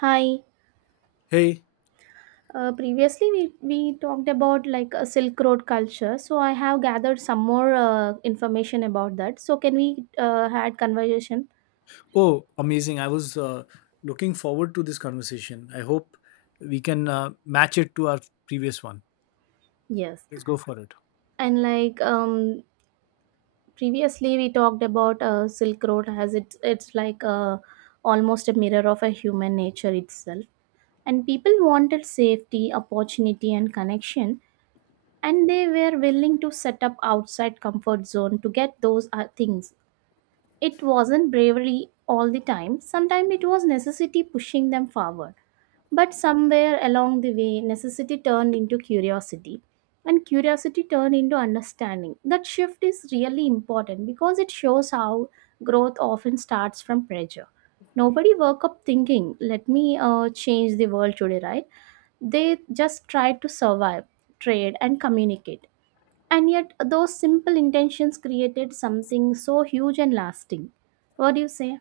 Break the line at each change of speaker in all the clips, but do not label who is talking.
Hi.
Hey,
Previously, we talked about like a Silk Road culture. So I have gathered some more information about that. So can we had conversation?
oh, amazing. I was looking forward to this conversation. I hope we can match it to our previous one.
Yes.
Let's go for it.
And like previously, we talked about Silk Road as it's like almost a mirror of a human nature itself. And people wanted safety, opportunity, and connection, and they were willing to set up outside comfort zone to get those things. It wasn't bravery all the time. Sometimes it was necessity pushing them forward. But somewhere along the way, necessity turned into curiosity. And curiosity turned into understanding. That shift is really important because it shows how growth often starts from pressure. Nobody woke up thinking, let me change the world today, right? They just tried to survive, trade, and communicate. And yet, those simple intentions created something so huge and lasting. What do you say?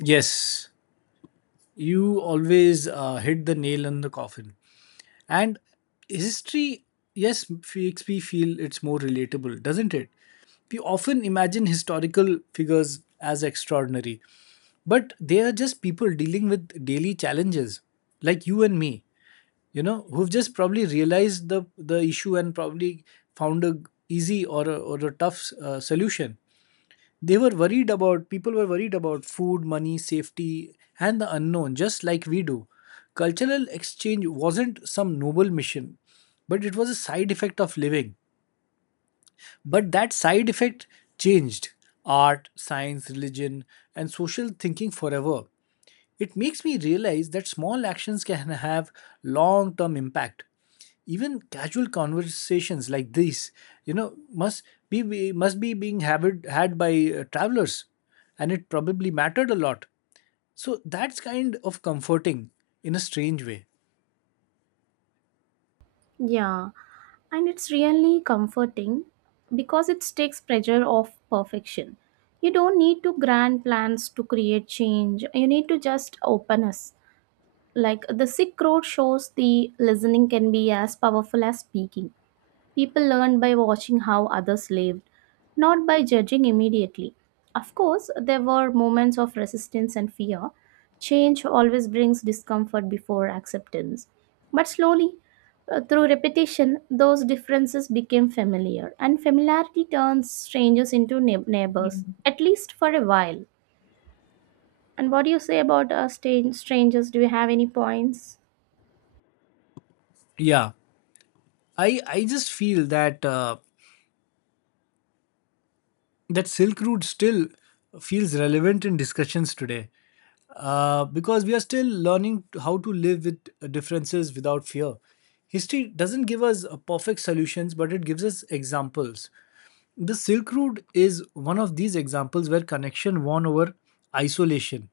Yes, you always hit the nail on the coffin. And history, yes, makes me feel it's more relatable, doesn't it? We often imagine historical figures as extraordinary, but they are just people dealing with daily challenges, like you and me. Who've just probably realized the issue and probably found a easy or a tough solution. They were worried about People were worried about food, money, safety, and the unknown, just like we do. Cultural exchange wasn't some noble mission, but it was a side effect of living. But that side effect changed art, science, religion, and social thinking forever. It makes me realize that small actions can have long term impact. Even casual conversations like this, must be being habit, had by travelers, and it probably mattered a lot. So that's kind of comforting in a strange way.
Yeah, and it's really comforting because it takes pressure off perfection. You don't need to grand plans to create change, you need to just openness. Like the sick road shows, the listening can be as powerful as speaking. People learned by watching how others lived, not by judging immediately. Of course, there were moments of resistance and fear. Change always brings discomfort before acceptance. But slowly, through repetition, those differences became familiar, and familiarity turns strangers into neighbors, at least for a while. And what do you say about strangers? Do you have any points?
Yeah, I just feel that. That Silk Route still feels relevant in discussions today because we are still learning how to live with differences without fear. History doesn't give us perfect solutions, but it gives us examples. The Silk Route is one of these examples where connection won over isolation.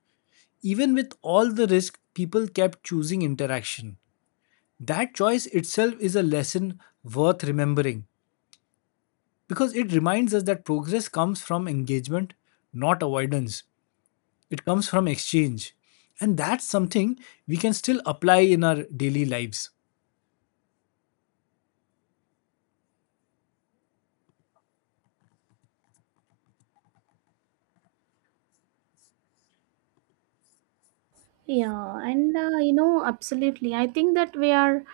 Even with all the risk, people kept choosing interaction. That choice itself is a lesson worth remembering, because it reminds us that progress comes from engagement, not avoidance. It comes from exchange. And that's something we can still apply in our daily lives.
Yeah, and absolutely. I think that we are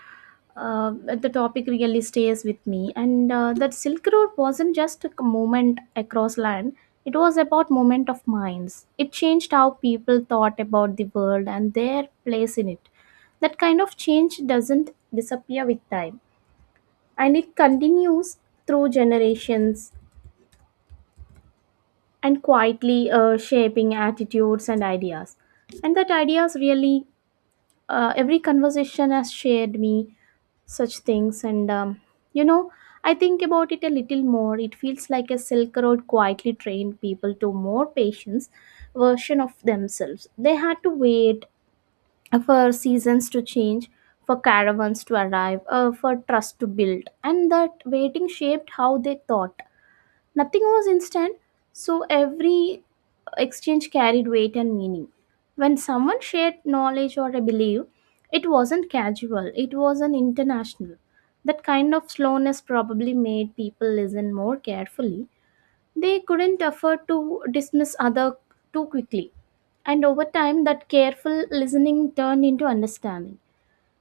the topic really stays with me, and that Silk Road wasn't just a moment across land. It was about moment of minds. It changed how people thought about the world and their place in it. That kind of change doesn't disappear with time, and it continues through generations and quietly shaping attitudes and ideas. And that ideas really every conversation has shared me such things and you know I think about it a little more. It feels like a silk road quietly trained people to more patience version of themselves. They had to wait for seasons to change, for caravans to arrive, for trust to build, and that waiting shaped how they thought. Nothing was instant, so every exchange carried weight and meaning. When someone shared knowledge or a belief, it wasn't casual, it was an international. That kind of slowness probably made people listen more carefully. They couldn't afford to dismiss other too quickly. And over time, that careful listening turned into understanding.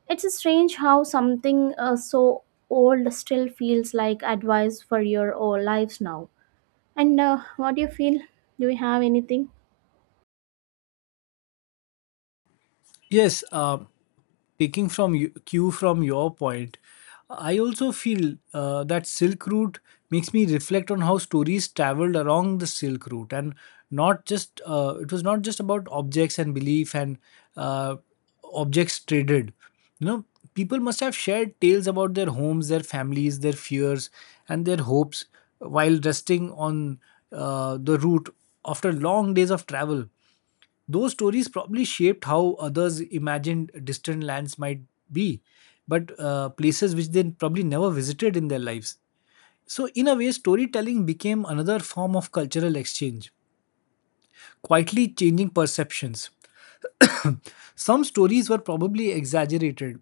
It's strange how something so old still feels like advice for your old lives now. And what do you feel? Do you have anything?
Yes, taking from you, cue from your point, I also feel that Silk Route makes me reflect on how stories traveled along the Silk Route, and not just it was not just about objects and belief and uh, objects traded. you know People must have shared tales about their homes, their families, their fears, and their hopes while resting on the route after long days of travel. Those stories probably shaped how others imagined distant lands might be, but places which they probably never visited in their lives. So, in a way, storytelling became another form of cultural exchange, quietly changing perceptions. Some stories were probably exaggerated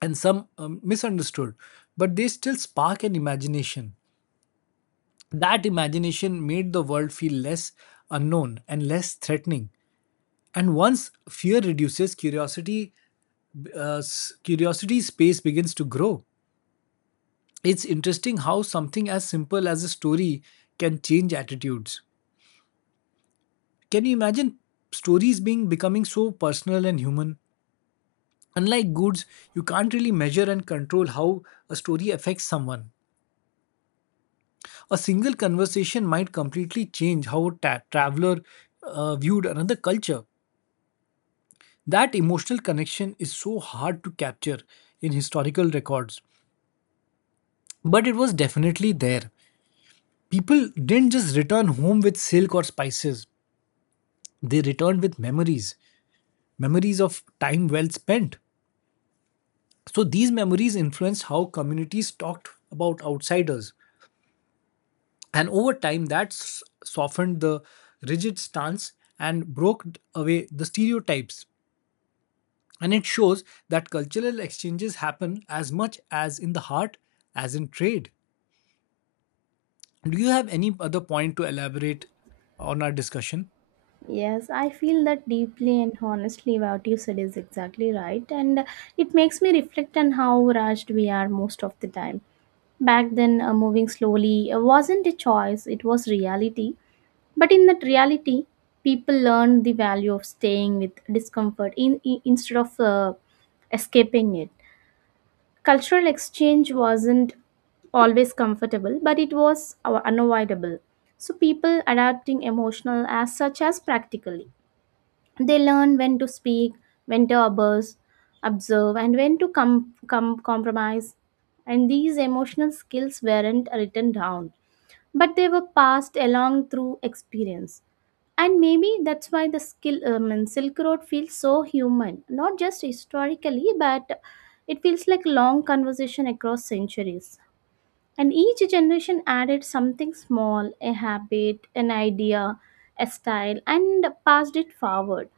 and some misunderstood, but they still spark an imagination. That imagination made the world feel less unknown and less threatening. And once fear reduces, curiosity space begins to grow. It's interesting how something as simple as a story can change attitudes. Can you imagine stories being becoming so personal and human? Unlike goods, you can't really measure and control how a story affects someone. A single conversation might completely change how a traveler viewed another culture. That emotional connection is so hard to capture in historical records. But it was definitely there. People didn't just return home with silk or spices, they returned with memories, memories of time well spent. So these memories influenced how communities talked about outsiders. And over time, that softened the rigid stance and broke away the stereotypes. And it shows that cultural exchanges happen as much as in the heart as in trade. Do you have any other point to elaborate on our discussion?
Yes, I feel that deeply, and honestly what you said is exactly right, and it makes me reflect on how rushed we are most of the time. Back then, moving slowly wasn't a choice, it was reality. But in that reality, people learned the value of staying with discomfort instead of escaping it. Cultural exchange wasn't always comfortable, but it was unavoidable. So people adapting emotional as such as practically. They learn when to speak, when to observe, observe and when to compromise. And these emotional skills weren't written down, but they were passed along through experience. And maybe that's why the skill, and Silk Road feels so human, not just historically, but it feels like long conversation across centuries. And each generation added something small, a habit, an idea, a style, and passed it forward.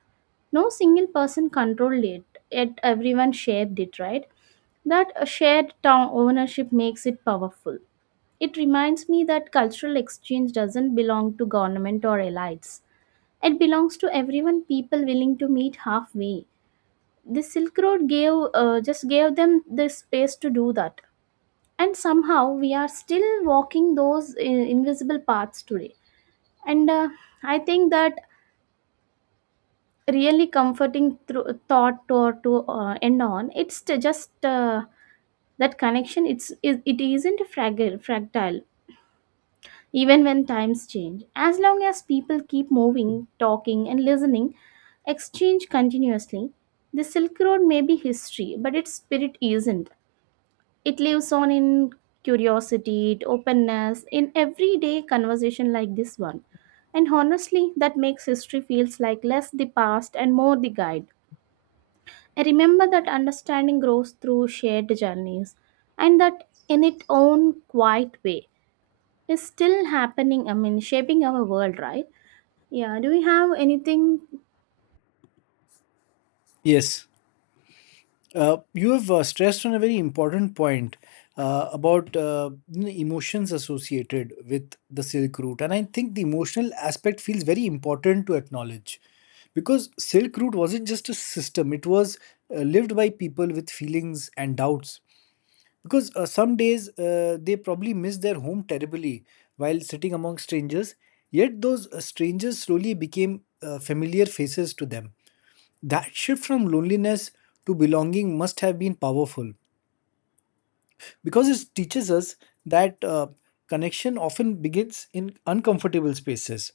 No single person controlled it, yet everyone shared it, right? That shared town ownership makes it powerful. It reminds me that cultural exchange doesn't belong to government or elites, it belongs to everyone, people willing to meet halfway. The Silk Road gave just gave them the space to do that, and somehow we are still walking those invisible paths today. And I think that really comforting thought to end on. It's t- just that connection. It isn't fragile, fractile, even when times change. As long as people keep moving, talking, and listening, exchange continuously, the Silk Road may be history, but its spirit isn't. It lives on in curiosity, in openness, in everyday conversation like this one. And honestly, that makes history feels like less the past and more the guide. I remember that understanding grows through shared journeys, and that in its own quiet way is still happening. I mean, shaping our world, right? Yeah. Do we have anything
Yes, you have stressed on a very important point about emotions associated with the Silk Route, and I think the emotional aspect feels very important to acknowledge, because Silk Route wasn't just a system; it was lived by people with feelings and doubts. Because some days they probably missed their home terribly while sitting among strangers, yet those strangers slowly became familiar faces to them. That shift from loneliness to belonging must have been powerful, because it teaches us that connection often begins in uncomfortable spaces.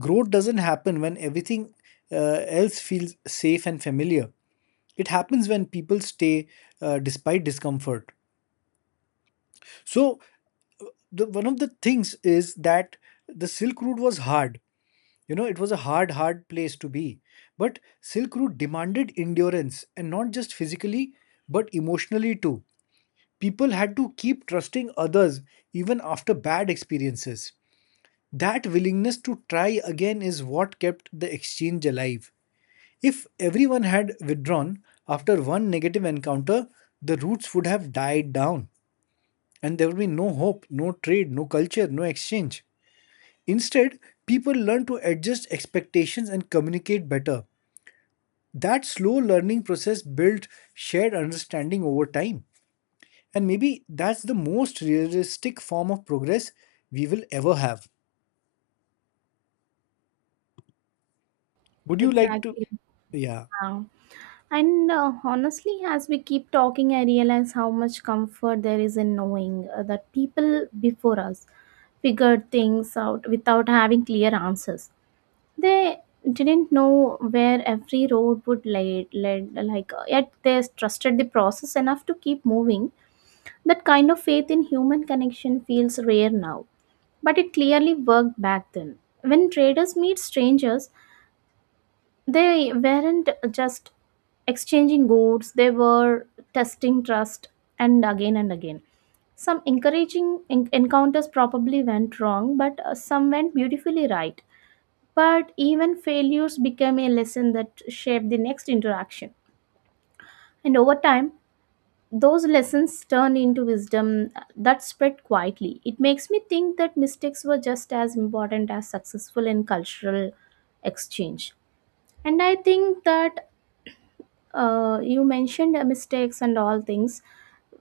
Growth doesn't happen when everything uh, else feels safe and familiar. It happens when people stay despite discomfort. So, uh, one of the things is that the Silk Route was hard. You know, it was a hard, hard place to be. But Silk Route demanded endurance, and not just physically, but emotionally too. People had to keep trusting others even after bad experiences. That willingness to try again is what kept the exchange alive. If everyone had withdrawn after one negative encounter, the roots would have died down, and there would be no hope, no trade, no culture, no exchange. Instead, people learned to adjust expectations and communicate better. That slow learning process built shared understanding over time, and maybe that's the most realistic form of progress we will ever have. Would you like to—
exactly?
Yeah.
Yeah. And honestly, as we keep talking, I realize how much comfort there is in knowing that people before us figured things out without having clear answers. They didn't know where every road would lead, yet they trusted the process enough to keep moving. That kind of faith in human connection feels rare now, but it clearly worked back then. When traders meet strangers, they weren't just exchanging goods, they were testing trust, and again and again. Some encouraging encounters probably went wrong, but some went beautifully right. But even failures became a lesson that shaped the next interaction. And over time, those lessons turn into wisdom that spread quietly. It makes me think that mistakes were just as important as successful in cultural exchange. And I think that you mentioned mistakes and all things.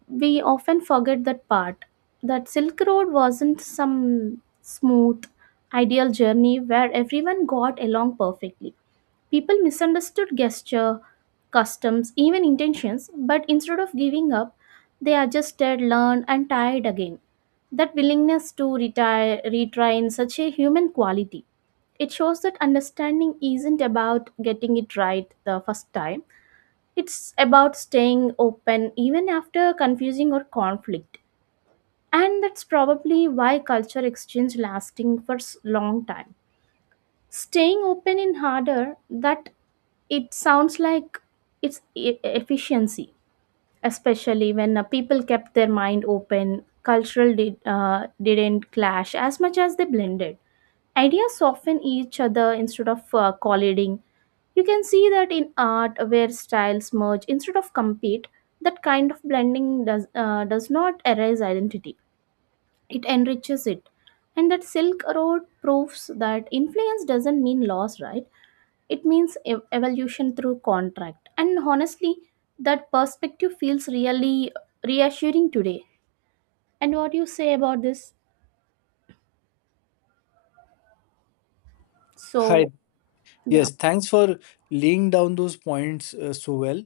We often forget that part. That Silk Road wasn't some smooth, ideal journey where everyone got along perfectly. People misunderstood gesture, customs, even intentions, but instead of giving up, they adjusted, learned, and tried again. That willingness to retry in such a human quality. It shows that understanding isn't about getting it right the first time. It's about staying open even after confusing or conflict. And that's probably why culture exchange lasting for long time, staying open in harder that it sounds like it's efficiency, especially when people kept their mind open. Cultural didn't clash as much as they blended. Ideas soften each other instead of colliding. You can see that in art where styles merge instead of compete. That kind of blending does not erase identity, it enriches it. And that silk road proves that influence doesn't mean loss, right? It means evolution through contract. And honestly, that perspective feels really reassuring today. And what do you say about this?
Hi.
So, yeah.
Yes, thanks for laying down those points so well.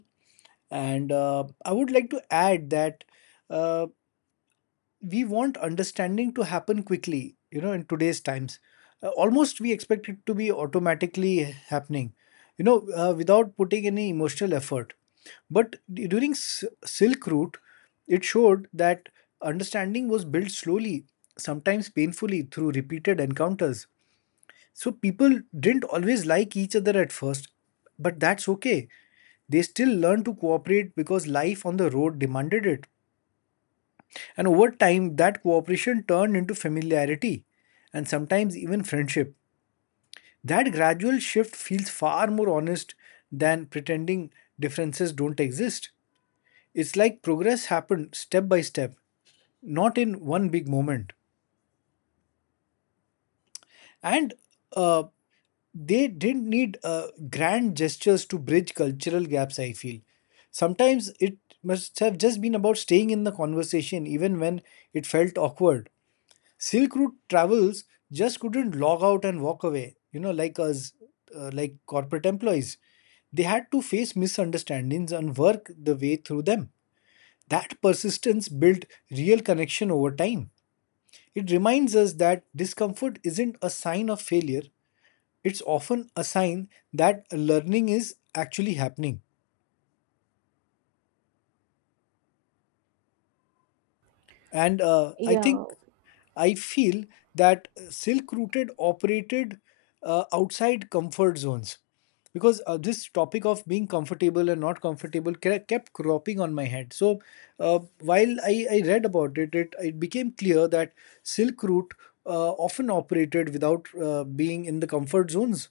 And I would like to add that uh, we want understanding to happen quickly, in today's times. Almost we expect it to be automatically happening, you know without putting any emotional effort. But during Silk Route, it showed that understanding was built slowly, sometimes painfully, through repeated encounters. So people didn't always like each other at first, but that's okay. They still learned to cooperate because life on the road demanded it. And over time, that cooperation turned into familiarity and sometimes even friendship. That gradual shift feels far more honest than pretending differences don't exist. It's like progress happened step by step, not in one big moment. And uh, they didn't need grand gestures to bridge cultural gaps, I feel. Sometimes it must have just been about staying in the conversation even when it felt awkward. Silk Route travels just couldn't log out and walk away, you know, like us, like corporate employees. They had to face misunderstandings and work the way through them. That persistence built real connection over time. It reminds us that discomfort isn't a sign of failure, it's often a sign that learning is actually happening. And I
Yeah,
think I feel that Silk Rooted operated outside comfort zones, because this topic of being comfortable and not comfortable kept cropping on my head. So while I read about it, it became clear that Silk Route often operated without being in the comfort zones,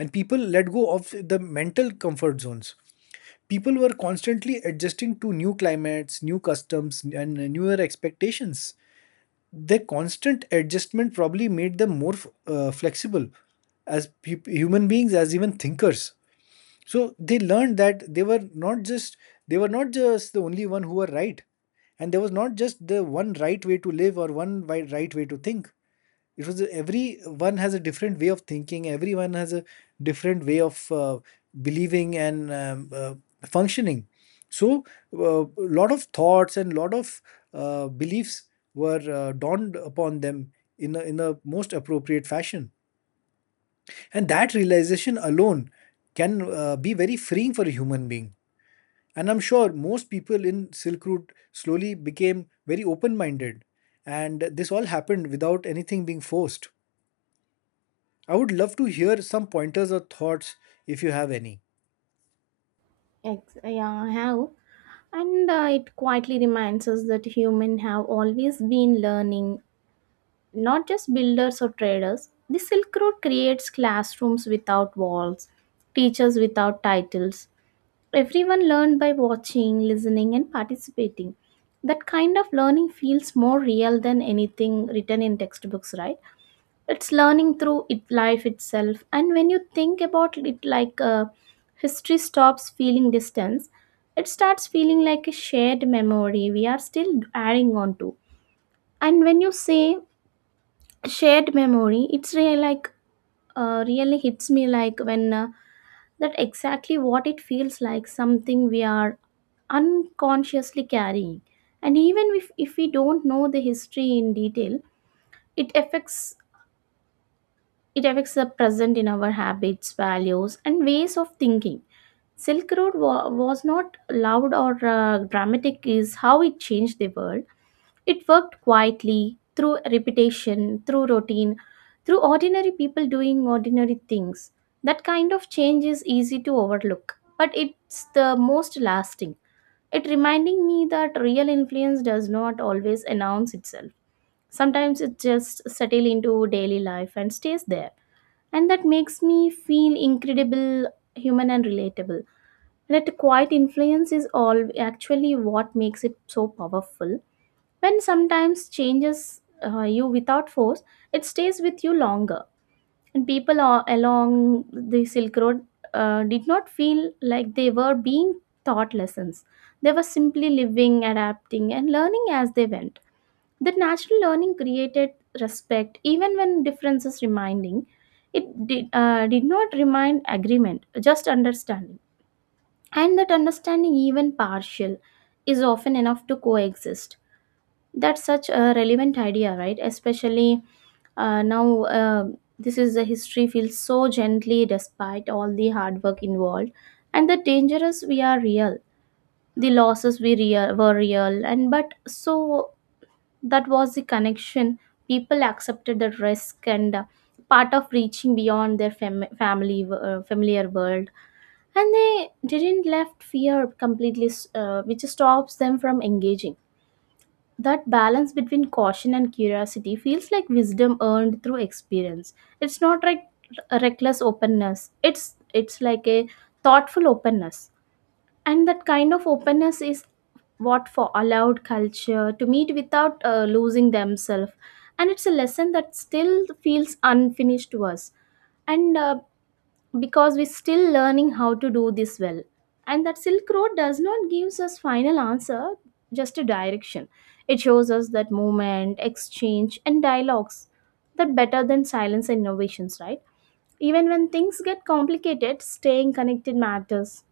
and people let go of the mental comfort zones. People were constantly adjusting to new climates, new customs, and newer expectations. Their constant adjustment probably made them more flexible as human beings, as even thinkers. So they learned that they were not just the only one who were right, and there was not just the one right way to live or one right way to think. It was every one has a different way of thinking. Everyone has a different way of believing and functioning. So a lot of thoughts and lot of beliefs were dawned upon them in a most appropriate fashion. And that realization alone can be very freeing for a human being. And I'm sure most people in Silk Route slowly became very open minded. And this all happened without anything being forced. I would love to hear some pointers or thoughts if you have any.
yeah, I have. And it quietly reminds us that humans have always been learning, not just builders or traders. The Silk Road creates classrooms without walls, teachers without titles. Everyone learned by watching, listening, and participating. That kind of learning feels more real than anything written in textbooks, right? It's learning through it, life itself. And when you think about it like history stops feeling distance, it starts feeling like a shared memory we are still adding on to. And when you say shared memory, it's really like really hits me like when that exactly what it feels like, something we are unconsciously carrying. And even if we don't know the history in detail, it affects, it affects the present in our habits, values, and ways of thinking. Silk road was not loud or dramatic is how it changed the world. It worked quietly through repetition, through routine, through ordinary people doing ordinary things. That kind of change is easy to overlook, but it's the most lasting. It reminding me that real influence does not always announce itself. Sometimes it just settle into daily life and stays there. And that makes me feel incredible, human and relatable. That quiet influence is all actually what makes it so powerful. When sometimes changes you without force, it stays with you longer. And people along the Silk Road did not feel like they were being taught lessons. They were simply living, adapting, and learning as they went. That natural learning created respect, even when differences reminding. It did not remind agreement, just understanding. And that understanding, even partial, is often enough to coexist. That's such a relevant idea, right? Especially now, this is the history feels so gently despite all the hard work involved, and the dangers we are real, the losses we real were real, and but so that was the connection. People accepted the risk and part of reaching beyond their family familiar world, and they didn't left fear completely, which stops them from engaging. That balance between caution and curiosity feels like wisdom earned through experience. It's not like a reckless openness. It's like a thoughtful openness. And that kind of openness is what for allowed culture to meet without losing themselves. And it's a lesson that still feels unfinished to us. And Because we're still learning how to do this well, and that Silk Road does not gives us final answer, just a direction. It shows us that movement, exchange and dialogues that better than silence and innovations, right? Even when things get complicated, staying connected matters.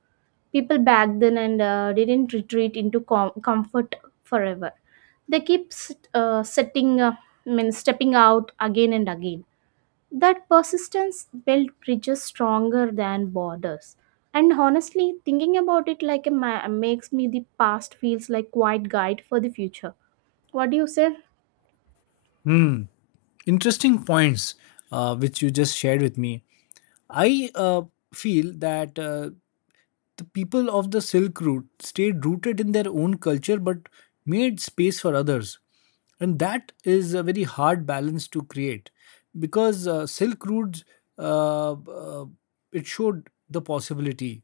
People back then and didn't retreat into comfort forever. They keep stepping out again and again. That persistence built bridges stronger than borders. And honestly, thinking about it like a makes me the past feels like quite guide for the future. What do you say?
Hmm. Interesting points which you just shared with me. I feel that the people of the Silk Route stayed rooted in their own culture but made space for others. And that is a very hard balance to create, because Silk Routes uh, uh, it showed the possibility.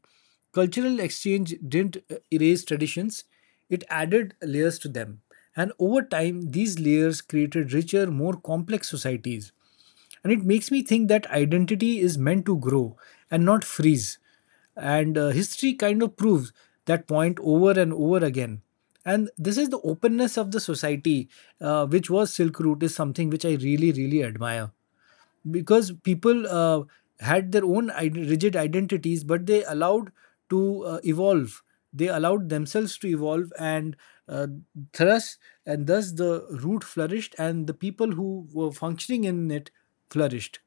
Cultural exchange didn't erase traditions, it added layers to them. And over time, these layers created richer, more complex societies. And it makes me think that identity is meant to grow and not freeze. And history kind of proves that point over and over again. And this is the openness of the society, which was Silk Route, is something which I really, really admire, because people had their own rigid identities, but they allowed to evolve. They allowed themselves to evolve, and uh, thus, and thus, the root flourished, and the people who were functioning in it flourished.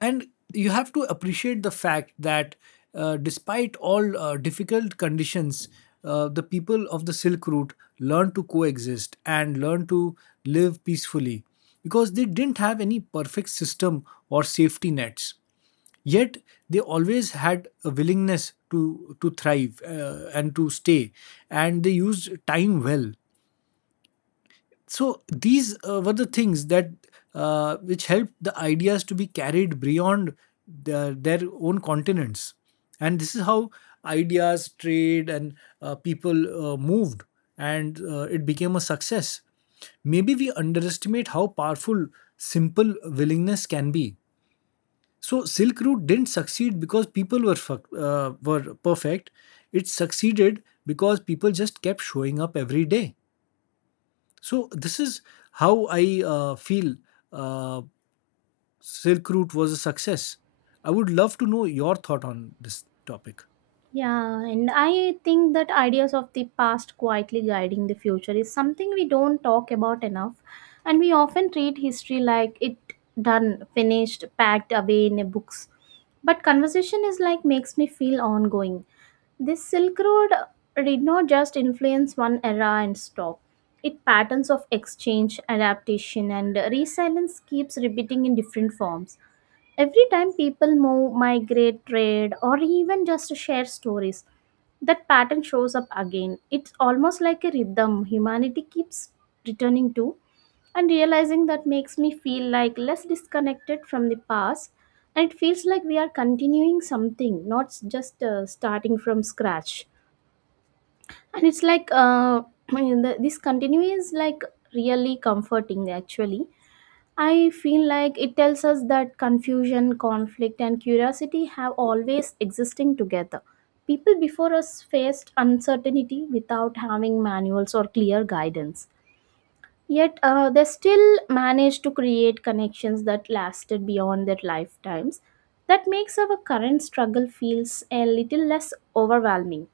And you have to appreciate the fact that despite all difficult conditions, the people of the Silk Route learned to coexist and learned to live peacefully, because they didn't have any perfect system or safety nets. Yet they always had a willingness to thrive and to stay, and they used time well. So these were the things that which helped the ideas to be carried beyond their own continents. And this is how ideas, trade, and people moved, and it became a success. Maybe we underestimate how powerful simple willingness can be. So Silk Route didn't succeed because people were were perfect, it succeeded because people just kept showing up every day. So this is how I feel uh, Silk Route was a success. I would love to know your thought on this topic.
Yeah, and I think that ideas of the past quietly guiding the future is something we don't talk about enough, and we often treat history like it done, finished, packed away in a books. But conversation is like makes me feel ongoing. This Silk Road did not just influence one era and stop. It patterns of exchange, adaptation, and resilience keeps repeating in different forms. Every time people move, migrate, trade, or even just share stories, that pattern shows up again. It's almost like a rhythm humanity keeps returning to, and realizing that makes me feel like less disconnected from the past, and it feels like we are continuing something, not just starting from scratch. And it's like this continue is like really comforting actually. I feel like it tells us that confusion, conflict and curiosity have always existing together. People before us faced uncertainty without having manuals or clear guidance, yet they still managed to create connections that lasted beyond their lifetimes. That makes our current struggle feels a little less overwhelming.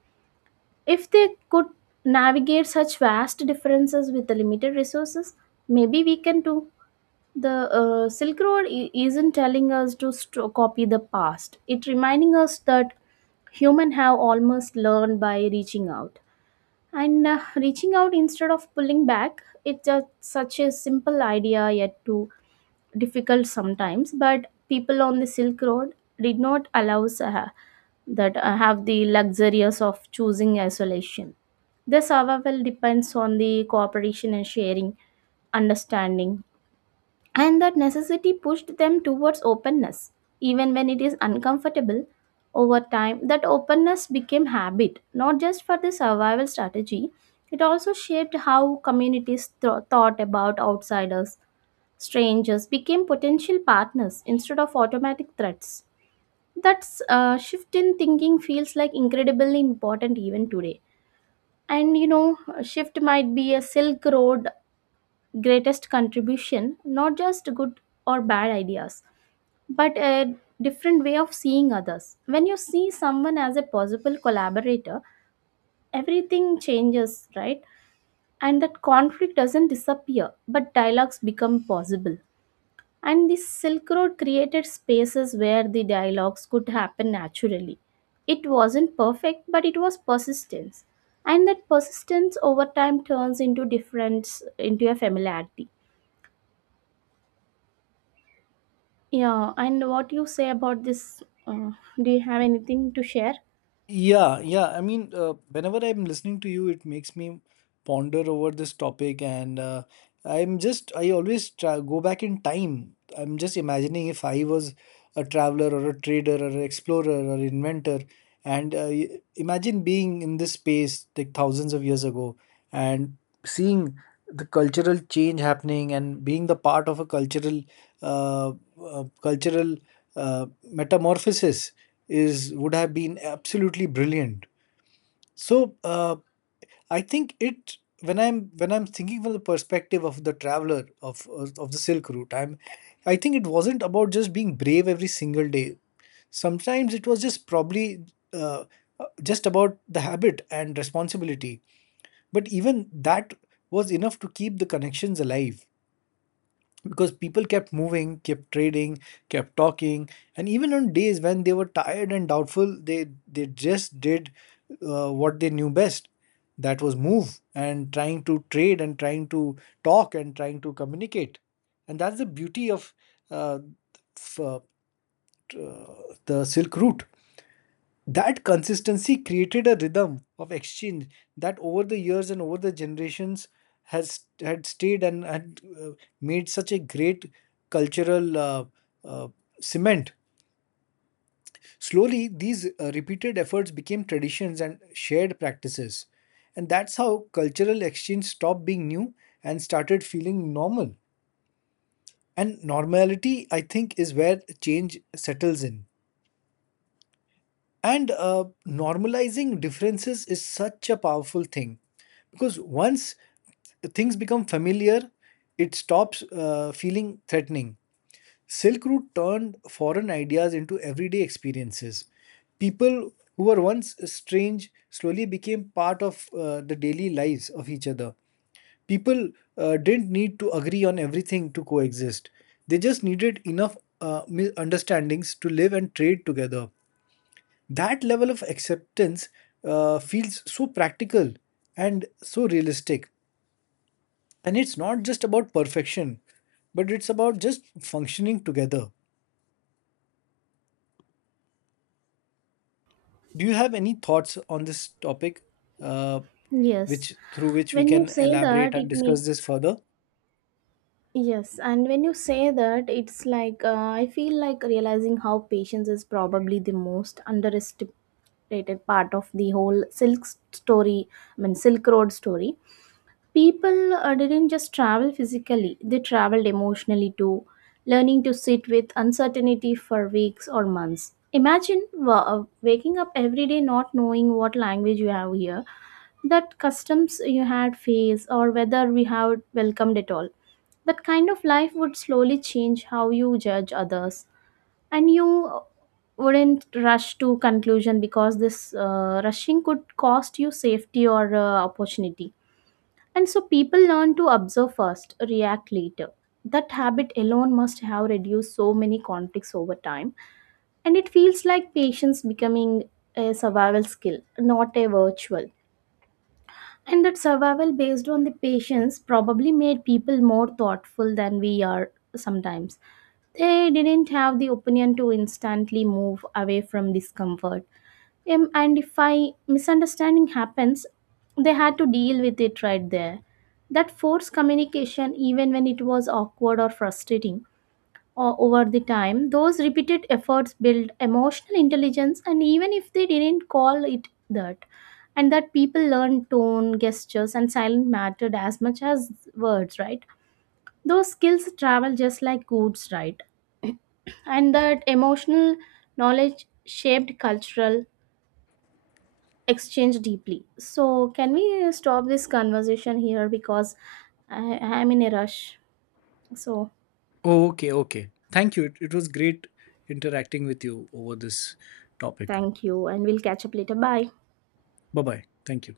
If they could navigate such vast differences with the limited resources, maybe we can too. The Silk Road isn't telling us to copy the past. It reminding us that humans have almost learned by reaching out. And Reaching out instead of pulling back, it's a, such a simple idea yet to difficult sometimes, but people on the Silk Road did not allow that have the luxuries of choosing isolation. Their survival depends on the cooperation and sharing, understanding, and that necessity pushed them towards openness, even when it is uncomfortable. Over time that openness became habit, not just for the survival strategy. It also shaped how communities thought about outsiders. Strangers became potential partners instead of automatic threats. That shift in thinking feels like incredibly important even today. And you know, a shift might be a Silk Road greatest contribution, not just good or bad ideas, but a different way of seeing others. When you see someone as a possible collaborator, everything changes, right? And that conflict doesn't disappear, but dialogues become possible. And the Silk Road created spaces where the dialogues could happen naturally. It wasn't perfect, but it was persistence. And that persistence over time turns into difference, into a familiarity. Yeah, and what you say about this? Do you have anything to share?
Yeah, yeah. I mean, whenever I'm listening to you, it makes me ponder over this topic. And I always try, go back in time. I'm just imagining if I was a traveler or a trader or an explorer or inventor, and imagine being in this space like thousands of years ago and seeing the cultural change happening, and being the part of a uh, cultural metamorphosis is would have been absolutely brilliant. So I think it when I'm thinking from the perspective of the traveler of the Silk Route, I think it wasn't about just being brave every single day. Sometimes it was just probably uh, just about the habit and responsibility. But even that was enough to keep the connections alive, because people kept moving, kept trading, kept talking, and even on days when they were tired and doubtful, they just did what they knew best. That was move and trying to trade and trying to talk and trying to communicate, and that's the beauty of uh, f- uh, the Silk Route. That consistency created a rhythm of exchange that over the years and over the generations has had stayed and had made such a great cultural uh, cement. Slowly, these repeated efforts became traditions and shared practices. And that's how cultural exchange stopped being new and started feeling normal. And normality, I think, is where change settles in. And normalizing differences is such a powerful thing, because once things become familiar, it stops feeling threatening. Silk Route turned foreign ideas into everyday experiences. People who were once strange slowly became part of the daily lives of each other. People didn't need to agree on everything to coexist, they just needed enough understandings to live and trade together. That level of acceptance feels so practical and so realistic, and it's not just about perfection, but it's about just functioning together. Do you have any thoughts on this topic uh,
Yes.
which through which we
When you
can
say
elaborate
that,
and
it makes
discuss this further?
Yes, and when you say that, it's like I feel like realizing how patience is probably the most underestimated part of the whole story, Silk Road story. People didn't just travel physically, they traveled emotionally too, learning to sit with uncertainty for weeks or months. Imagine waking up every day not knowing what language you have here, that customs you had faced, or whether we have welcomed it all. That kind of life would slowly change how you judge others, and you wouldn't rush to conclusion because this rushing could cost you safety or opportunity. And so people learn to observe first, react later. That habit alone must have reduced so many conflicts over time, and it feels like patience becoming a survival skill, not a virtual. And that survival based on the patience probably made people more thoughtful than we are sometimes. They didn't have the opinion to instantly move away from discomfort. And if I misunderstanding happens, they had to deal with it right there. That forced communication, even when it was awkward or frustrating, or over the time, those repeated efforts build emotional intelligence. And even if they didn't call it that, and that people learn tone, gestures, and silent mattered as much as words, right? Those skills travel just like goods, right? And that emotional knowledge shaped cultural exchange deeply. So can we stop this conversation here, because I am in a rush, so
Oh, okay, okay. Thank you. It was great interacting with you over this topic.
thank you, and we'll catch up later. Bye.
Bye bye. Thank you.